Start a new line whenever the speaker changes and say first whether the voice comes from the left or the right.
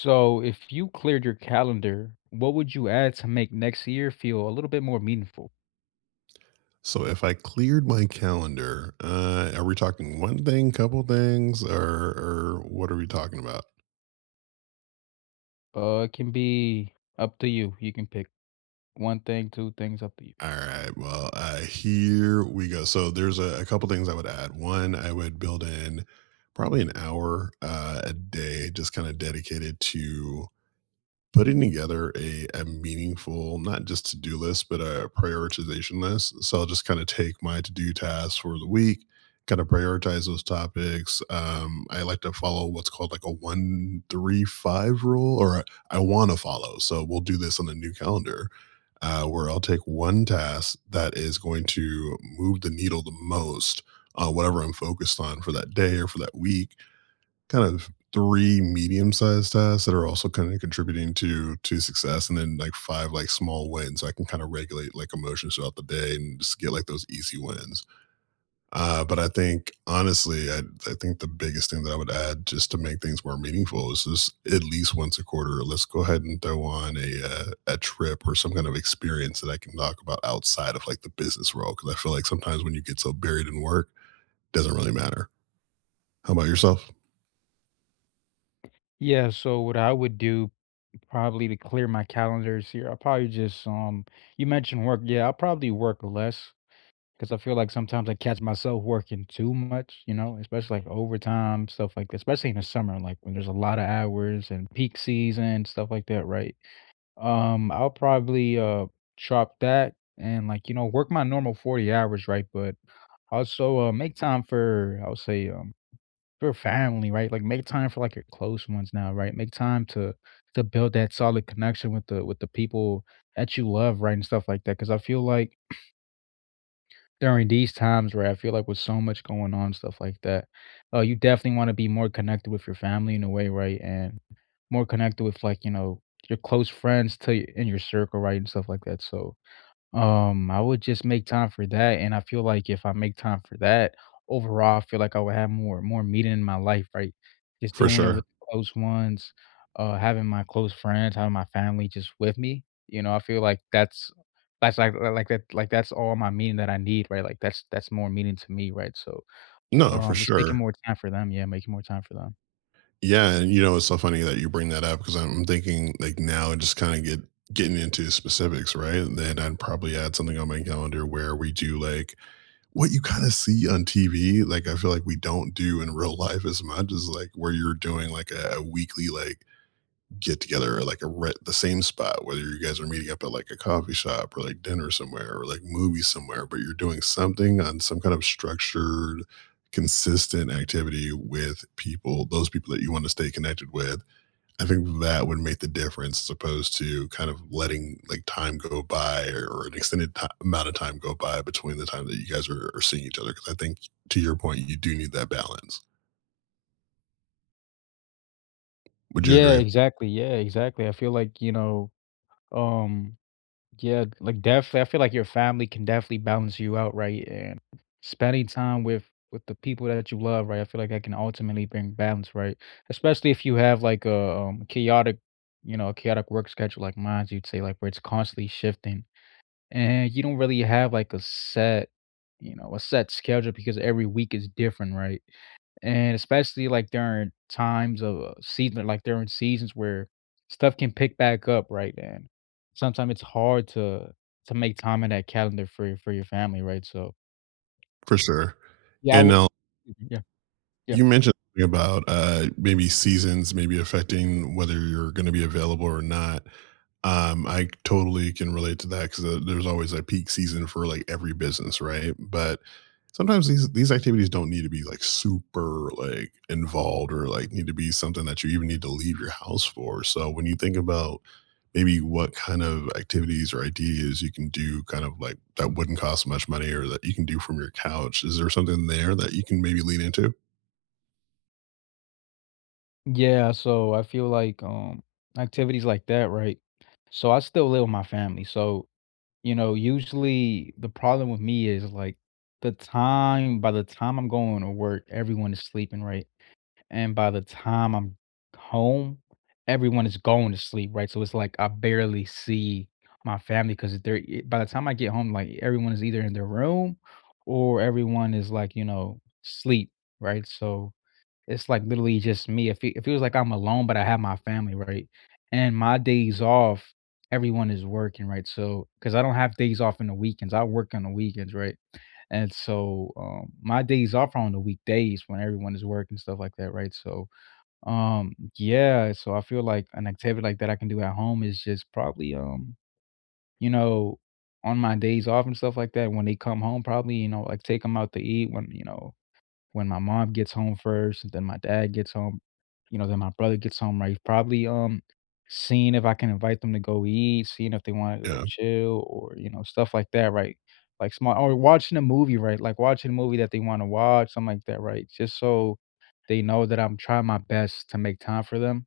left: So, if you cleared your calendar, what would you add to make next year feel a little bit more meaningful?
right: So if I cleared my calendar, are we talking one thing, couple things, or what are we talking about?
left: It can be up to you. You can pick one thing, two things, up to you.
right: All right. Well, here we go. So there's a couple things I would add. One, I would build in probably an hour a day, just kind of dedicated to putting together a meaningful not just to-do list but a prioritization list, so I'll just kind of take my to-do tasks for the week, kind of prioritize those topics. I like to follow what's called like a 1 3 5 rule I want to follow, so we'll do this on the new calendar. Where I'll take one task that is going to move the needle the most on whatever I'm focused on for that day or for that week, kind of 3 medium-sized tasks that are also kinda contributing to success, and then, like, 5, like, small wins, so I can kinda regulate, like, emotions throughout the day and just get, like, those easy wins. But I think, honestly, I think the biggest thing that I would add just to make things more meaningful is just at least once a quarter, let's go ahead and throw on a trip or some kind of experience that I can talk about outside of, like, the business world, because I feel like sometimes when you get so buried in work, doesn't really matter. How about yourself?
left: Yeah, so what I would do probably to clear my calendars here, I'll probably just you mentioned work. Yeah, I'll probably work less because I feel like sometimes I catch myself working too much, you know, especially like overtime, stuff like that, especially in the summer, like when there's a lot of hours and peak season, stuff like that, right? I'll probably, chop that and, like, you know, work my normal 40 hours, right? But also, make time for, I would say, for family, right? Like, make time for, like, your close ones now, right? Make time to build that solid connection with the people that you love, right, and stuff like that. Because I feel like during these times, right, I feel like with so much going on, stuff like that, you definitely wanna be more connected with your family in a way, right? And more connected with, like, you know, your close friends in your circle, right, and stuff like that, so I would just make time for that, and I feel like if I make time for that, overall, I feel like I would have more meaning in my life, right? Just
right: For
left: doing it with
right: sure.
left: close ones, having my close friends, having my family just with me. You know, I feel like that's like that's all my meaning that I need, right? Like that's more meaning to me, right? So,
right: No, for
left: just making
right: sure.
left: more time for them, yeah, making more time for them.
right: Yeah, and you know, it's so funny that you bring that up because I'm thinking like now just kind of getting into specifics, right? And then I'd probably add something on my calendar where we do like what you kind of see on TV. Like I feel like we don't do in real life as much as like where you're doing like a weekly like get together at like the same spot, whether you guys are meeting up at like a coffee shop or like dinner somewhere or like movies somewhere, but you're doing something on some kind of structured, consistent activity with people, those people that you want to stay connected with. I think that would make the difference as opposed to kind of letting like time go by or an extended ti amount of time go by between the time that you guys are seeing each other. Cause I think, to your point, you do need that balance. Would you
left: Yeah,
right: agree?
left: exactly. Yeah, exactly. I feel like you know, um, yeah, like, definitely I feel like your family can definitely balance you out, right? And spending time with the people that you love, right? I feel like that can ultimately bring balance, right? Especially if you have like a chaotic, you know, a chaotic work schedule like mine, you'd say, like where it's constantly shifting, and you don't really have like a set, you know, a set schedule because every week is different, right? And especially, like, during times of, season like, during seasons where stuff can pick back up, right? And sometimes it's hard to make time in that calendar for your family, right? So,
right: For sure.
left: yeah, I
right: And
left: w-
right: now
left: Yeah, yeah.
right: you mentioned something about maybe seasons maybe affecting whether you're going to be available or not. I totally can relate to that because there's always a peak season for like every business, right? But sometimes these activities don't need to be like super like involved or like need to be something that you even need to leave your house for. So when you think about maybe what kind of activities or ideas you can do kind of like that wouldn't cost much money or that you can do from your couch, is there something there that you can maybe lean into?
left: Yeah, so I feel like, activities like that, right? So I still live with my family, so, you know, usually the problem with me is, like, the time by the time I'm going to work, everyone is sleeping, right? And by the time I'm home, everyone is going to sleep, right? So it's like I barely see my family because by the time I get home, like everyone is either in their room or everyone is like, you know, sleep, right? So it's like literally just me. If It, fe- It feels like I'm alone, but I have my family, right? And my days off, everyone is working, right? So because I don't have days off in the weekends, I work on the weekends, right? And so my days off are on the weekdays when everyone is working, stuff like that, right? So yeah, so I feel like an activity like that I can do at home is just probably, you know, on my days off and stuff like that, when they come home, probably, you know, like take them out to eat when, you know, when my mom gets home first, then my dad gets home, you know, then my brother gets home, right? Probably seeing if I can invite them to go eat, seeing if they want to go
right: Yeah.
left: chill or, you know, stuff like that, right? Like small or watching a movie, right? Like watching a movie that they want to watch, something like that, right? Just so they know that I'm trying my best to make time for them,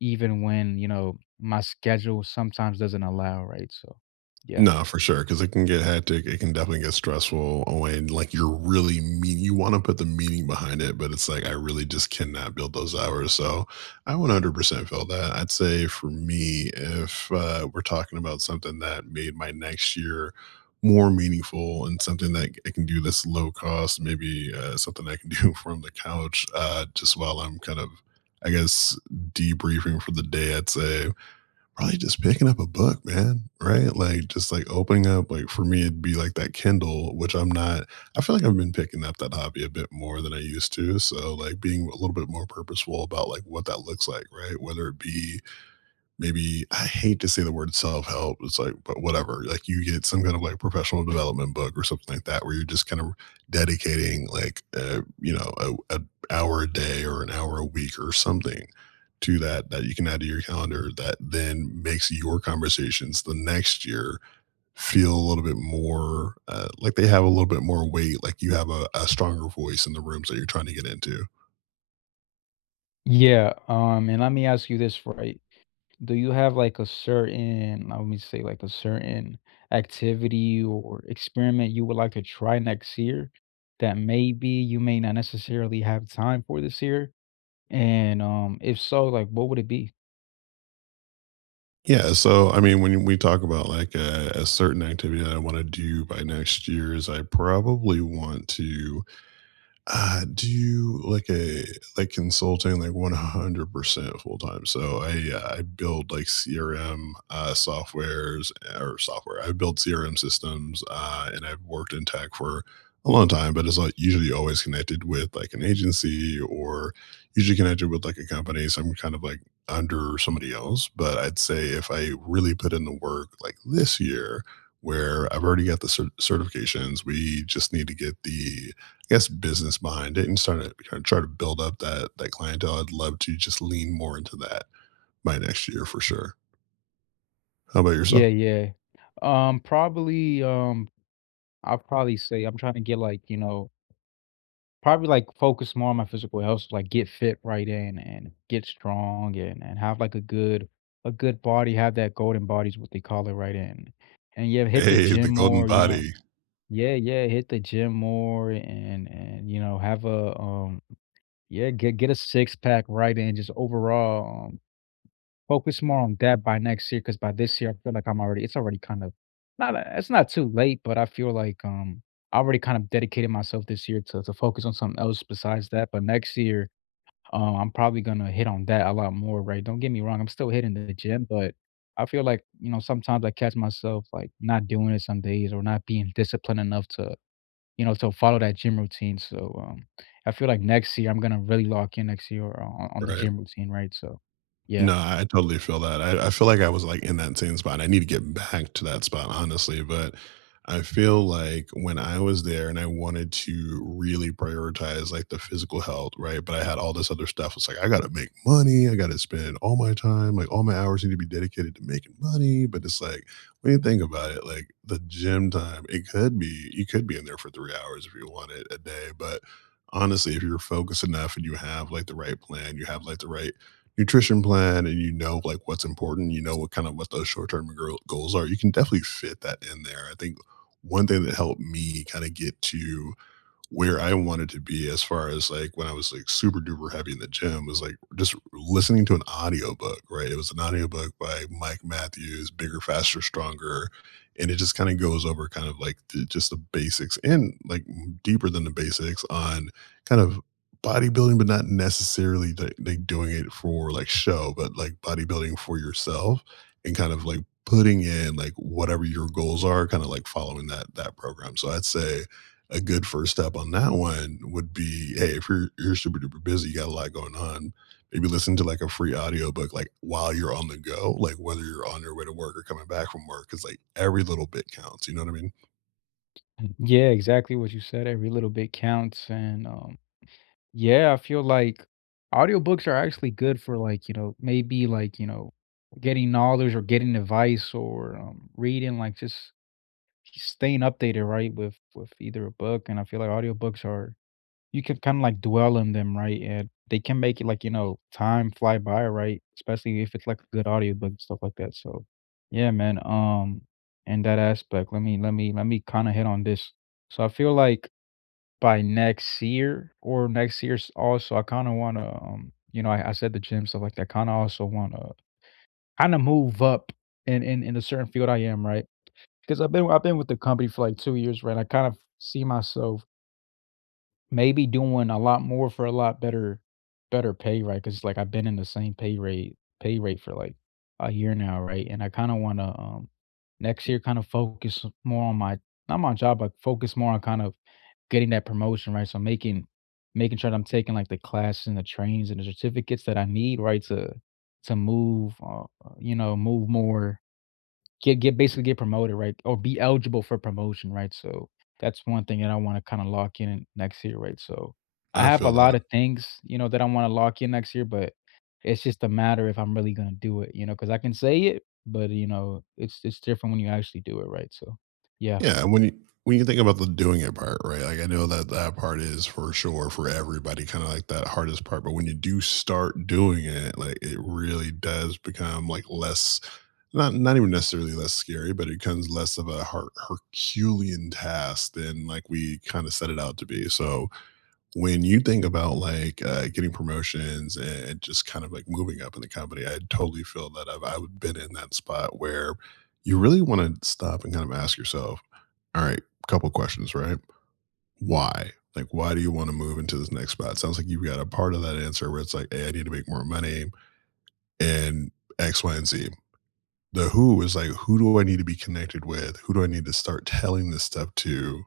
left: even when, you know, my schedule sometimes doesn't allow, right? So yeah.
right: No, for sure, because it can get hectic, it can definitely get stressful when, like, you're really mean you wanna put the meaning behind it, but it's like, I really just cannot build those hours, so I 100% feel that. I'd say for me, if, we're talking about something that made my next year more meaningful and something that I can do this low cost, maybe, something I can do from the couch, just while I'm kind of, I guess, debriefing for the day, I'd say probably just picking up a book, man, right? Like, just, like, opening up like, for me, it'd be, like, that Kindle, which I'm not I feel like I've been picking up that hobby a bit more than I used to, so, like, being a little bit more purposeful about, like, what that looks like, right? Whether it be maybe I hate to say the word self help. It's like, but whatever. Like you get some kind of like professional development book or something like that, where you're just kind of dedicating like you know a hour a day or an hour a week or something to that you can add to your calendar that then makes your conversations the next year feel a little bit more like they have a little bit more weight, like you have a stronger voice in the rooms that you're trying to get into.
left: Yeah. And let me ask you this, right? Do you have like a certain, let me say, like a certain activity or experiment you would like to try next year that maybe you may not necessarily have time for this year? And if so, like what would it be?
right: Yeah, so I mean, when we talk about like a certain activity that I want to do by next year, is I probably want to I do like a like consulting like 100% full time. So I build like CRM softwares or software. I build CRM systems, and I've worked in tech for a long time. But it's like usually always connected with like an agency or usually connected with like a company. So I'm kind of like under somebody else. But I'd say if I really put in the work like this year, where I've already got the certifications. We just need to get the, I guess, business mind and starting to kind of try to build up that clientele. I'd love to just lean more into that by next year for sure. How about
left: Yeah,
right: yourself?
left: yeah. Probably, I'll probably say I'm trying to get like, you know, probably, like, focus more on my physical health, so, like, get fit right in and get strong and have, like, a good body, have that golden body is what they call it right in. And, yeah, hit the
right: Hey,
left: gym
right: the golden
left: more, you know.
right: body,
left: Yeah, yeah, hit the gym more and you know, have a, yeah, get a six pack right in, just overall, focus more on that by next year, because by this year, I feel like I'm already it's already kind of not a it's not too late, but I feel like, I already kind of dedicated myself this year to focus on something else besides that, but next year, I'm probably gonna hit on that a lot more, right? Don't get me wrong, I'm still hitting the gym, but I feel like, you know, sometimes I catch myself, like, not doing it some days or not being disciplined enough to, you know, to follow that gym routine, so, I feel like next year, I'm gonna really lock in next year on the
right: right?
left: gym routine, right? So, yeah.
right: No, I totally feel that. I feel like I was, like, in that same spot. I need to get back to that spot, honestly, but I feel like when I was there and I wanted to really prioritize, like, the physical health, right, but I had all this other stuff. It's like, I gotta make money, I gotta spend all my time, like, all my hours need to be dedicated to making money, but it's like, when you think about it, like, the gym time, it could be you could be in there for 3 hours if you want it a day, but honestly, if you're focused enough and you have, like, the right plan, you have, like, the right nutrition plan and you know like what's important, you know what kind of what those short-term goals are, you can definitely fit that in there. I think one thing that helped me kind of get to where I wanted to be as far as like when I was like super duper heavy in the gym was like just listening to an audiobook, right? It was an audiobook by Mike Matthews, Bigger, Faster, Stronger. And it just kind of goes over kind of like the, just the basics and like deeper than the basics on kind of bodybuilding, but not necessarily like doing it for like show, but like bodybuilding for yourself and kind of like putting in like whatever your goals are, kind of like following that program. So I'd say a good first step on that one would be, hey, if you're super duper busy, you got a lot going on, maybe listen to like a free audiobook like while you're on the go, like whether you're on your way to work or coming back from work, because like every little bit counts, you know what I mean?
left: Yeah, exactly what you said. Every little bit counts. And yeah, I feel like audiobooks are actually good for like, you know, maybe like, you know, getting knowledge or getting advice or reading, like just staying updated, right, with either a book. And I feel like audiobooks are you can kinda, like, dwell in them, right? And they can make it, like, you know, time fly by, right? Especially if it's, like, a good audiobook and stuff like that, so, yeah, man, in that aspect, let me kinda hit on this. So I feel like by next year or next year's also, I kinda wanna, you know, I said the gym, stuff like that, kinda also wanna kinda move up in in a certain field I am, right, because 'Cause I've been with the company for, like, 2 years, right? I kind of see myself maybe doing a lot more for a lot better, better pay, right? Because like, I've been in the same pay rate for, like, a year now, right? And I kinda wanna, next year kinda focus more on my not my job, but focus more on kind of getting that promotion, right? So making sure that I'm taking, like, the classes and the trainings and the certificates that I need, right, to move, you know, move more get basically get promoted, right, or be eligible for promotion, right? So, that's one thing that I wanna kinda lock in next year, right? So, I
right: I
left: have a
right: feel
left: lot
right: that.
left: of things, you know, that I wanna lock in next year, but it's just a matter if I'm really gonna do it, you know, because I can say it, but, you know, it's different when you actually do it, right? So, yeah.
right: Yeah, and when you think about the doing it part, right, like I know that that part is for sure for everybody kind of like that hardest part, but when you do start doing it, like it really does become like less, not even necessarily less scary, but it becomes less of a Herculean task than like we kind of set it out to be. So when you think about like getting promotions and just kind of like moving up in the company, I totally feel that. I've been in that spot where you really want to stop and kind of ask yourself, all right, couple questions, right? Why? Like, why do you want to move into this next spot? Sounds like you've got a part of that answer where it's like, hey, I need to make more money, and X, Y, and Z. The who is like, who do I need to be connected with? Who do I need to start telling this stuff to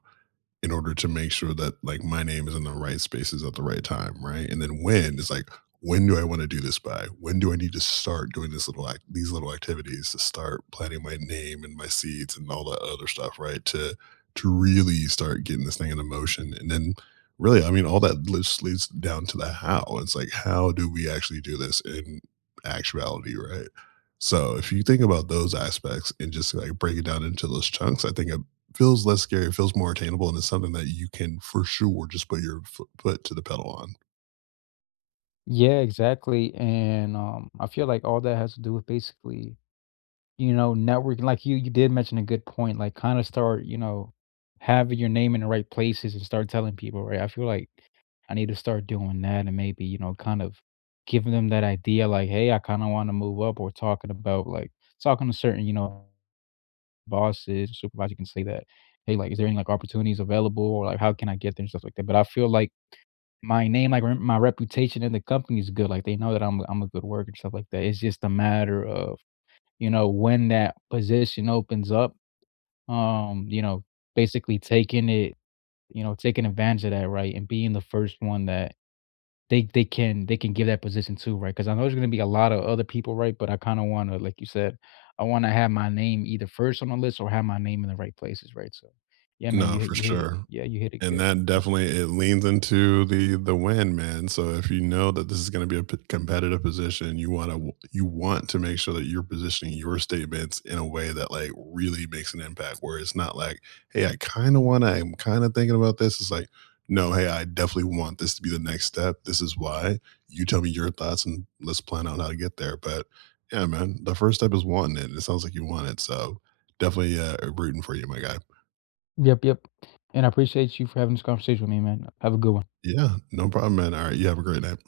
right: in order to make sure that like my name is in the right spaces at the right time, right? And then when it's like, when do I want to do this by? When do I need to start doing this little act these little activities to start planting my name and my seeds and all that other stuff, right? To really start getting this thing into motion. And then really, I mean, all that just leads down to the how. It's like how do we actually do this in actuality, right? So if you think about those aspects and just like break it down into those chunks, I think feels less scary, it feels more attainable, and it's something that you can for sure just put your foot to the pedal on.
left: Yeah, exactly, and, I feel like all that has to do with basically, you know, networking, like you did mention a good point, like, kinda start, you know, having your name in the right places and start telling people, right? I feel like I need to start doing that and maybe, you know, kind of giving them that idea like, hey, I kind of want to move up or talking about like talking to certain, you know, bosses, supervisor can say that, hey, like, is there any like opportunities available or like how can I get there and stuff like that. But I feel like my name, like rem- my reputation in the company is good. Like they know that I'm a good worker and stuff like that. It's just a matter of, you know, when that position opens up, you know, basically taking it, you know, taking advantage of that, right? And being the first one that they can give that position too, right? Because I know there's gonna be a lot of other people, right? But I kind of want to, like you said, I want to have my name either first on the list or have my name in the right places, right? So, yeah, man,
right: No, for
left: you hit it.
right: sure.
left: Yeah, you hit it
right: And
left: good.
right: that
left: Yep,
right: definitely it leans into the win, man. So if you know that this is going to be a competitive position, you want to make sure that you're positioning your statements in a way that like really makes an impact. Where it's not like, hey, I kind of want to, I'm kind of thinking about this. It's like, no, hey, I definitely want this to be the next step. This is why. You tell me your thoughts, and let's plan out how to get there. But yeah, man, the first step is wanting it. It sounds like you want it, so definitely rooting for you, my guy.
left: yep, yep. And I appreciate you for having this conversation with me, man. Have a good one.
right: Yeah, no problem, man. All right, you have a great night.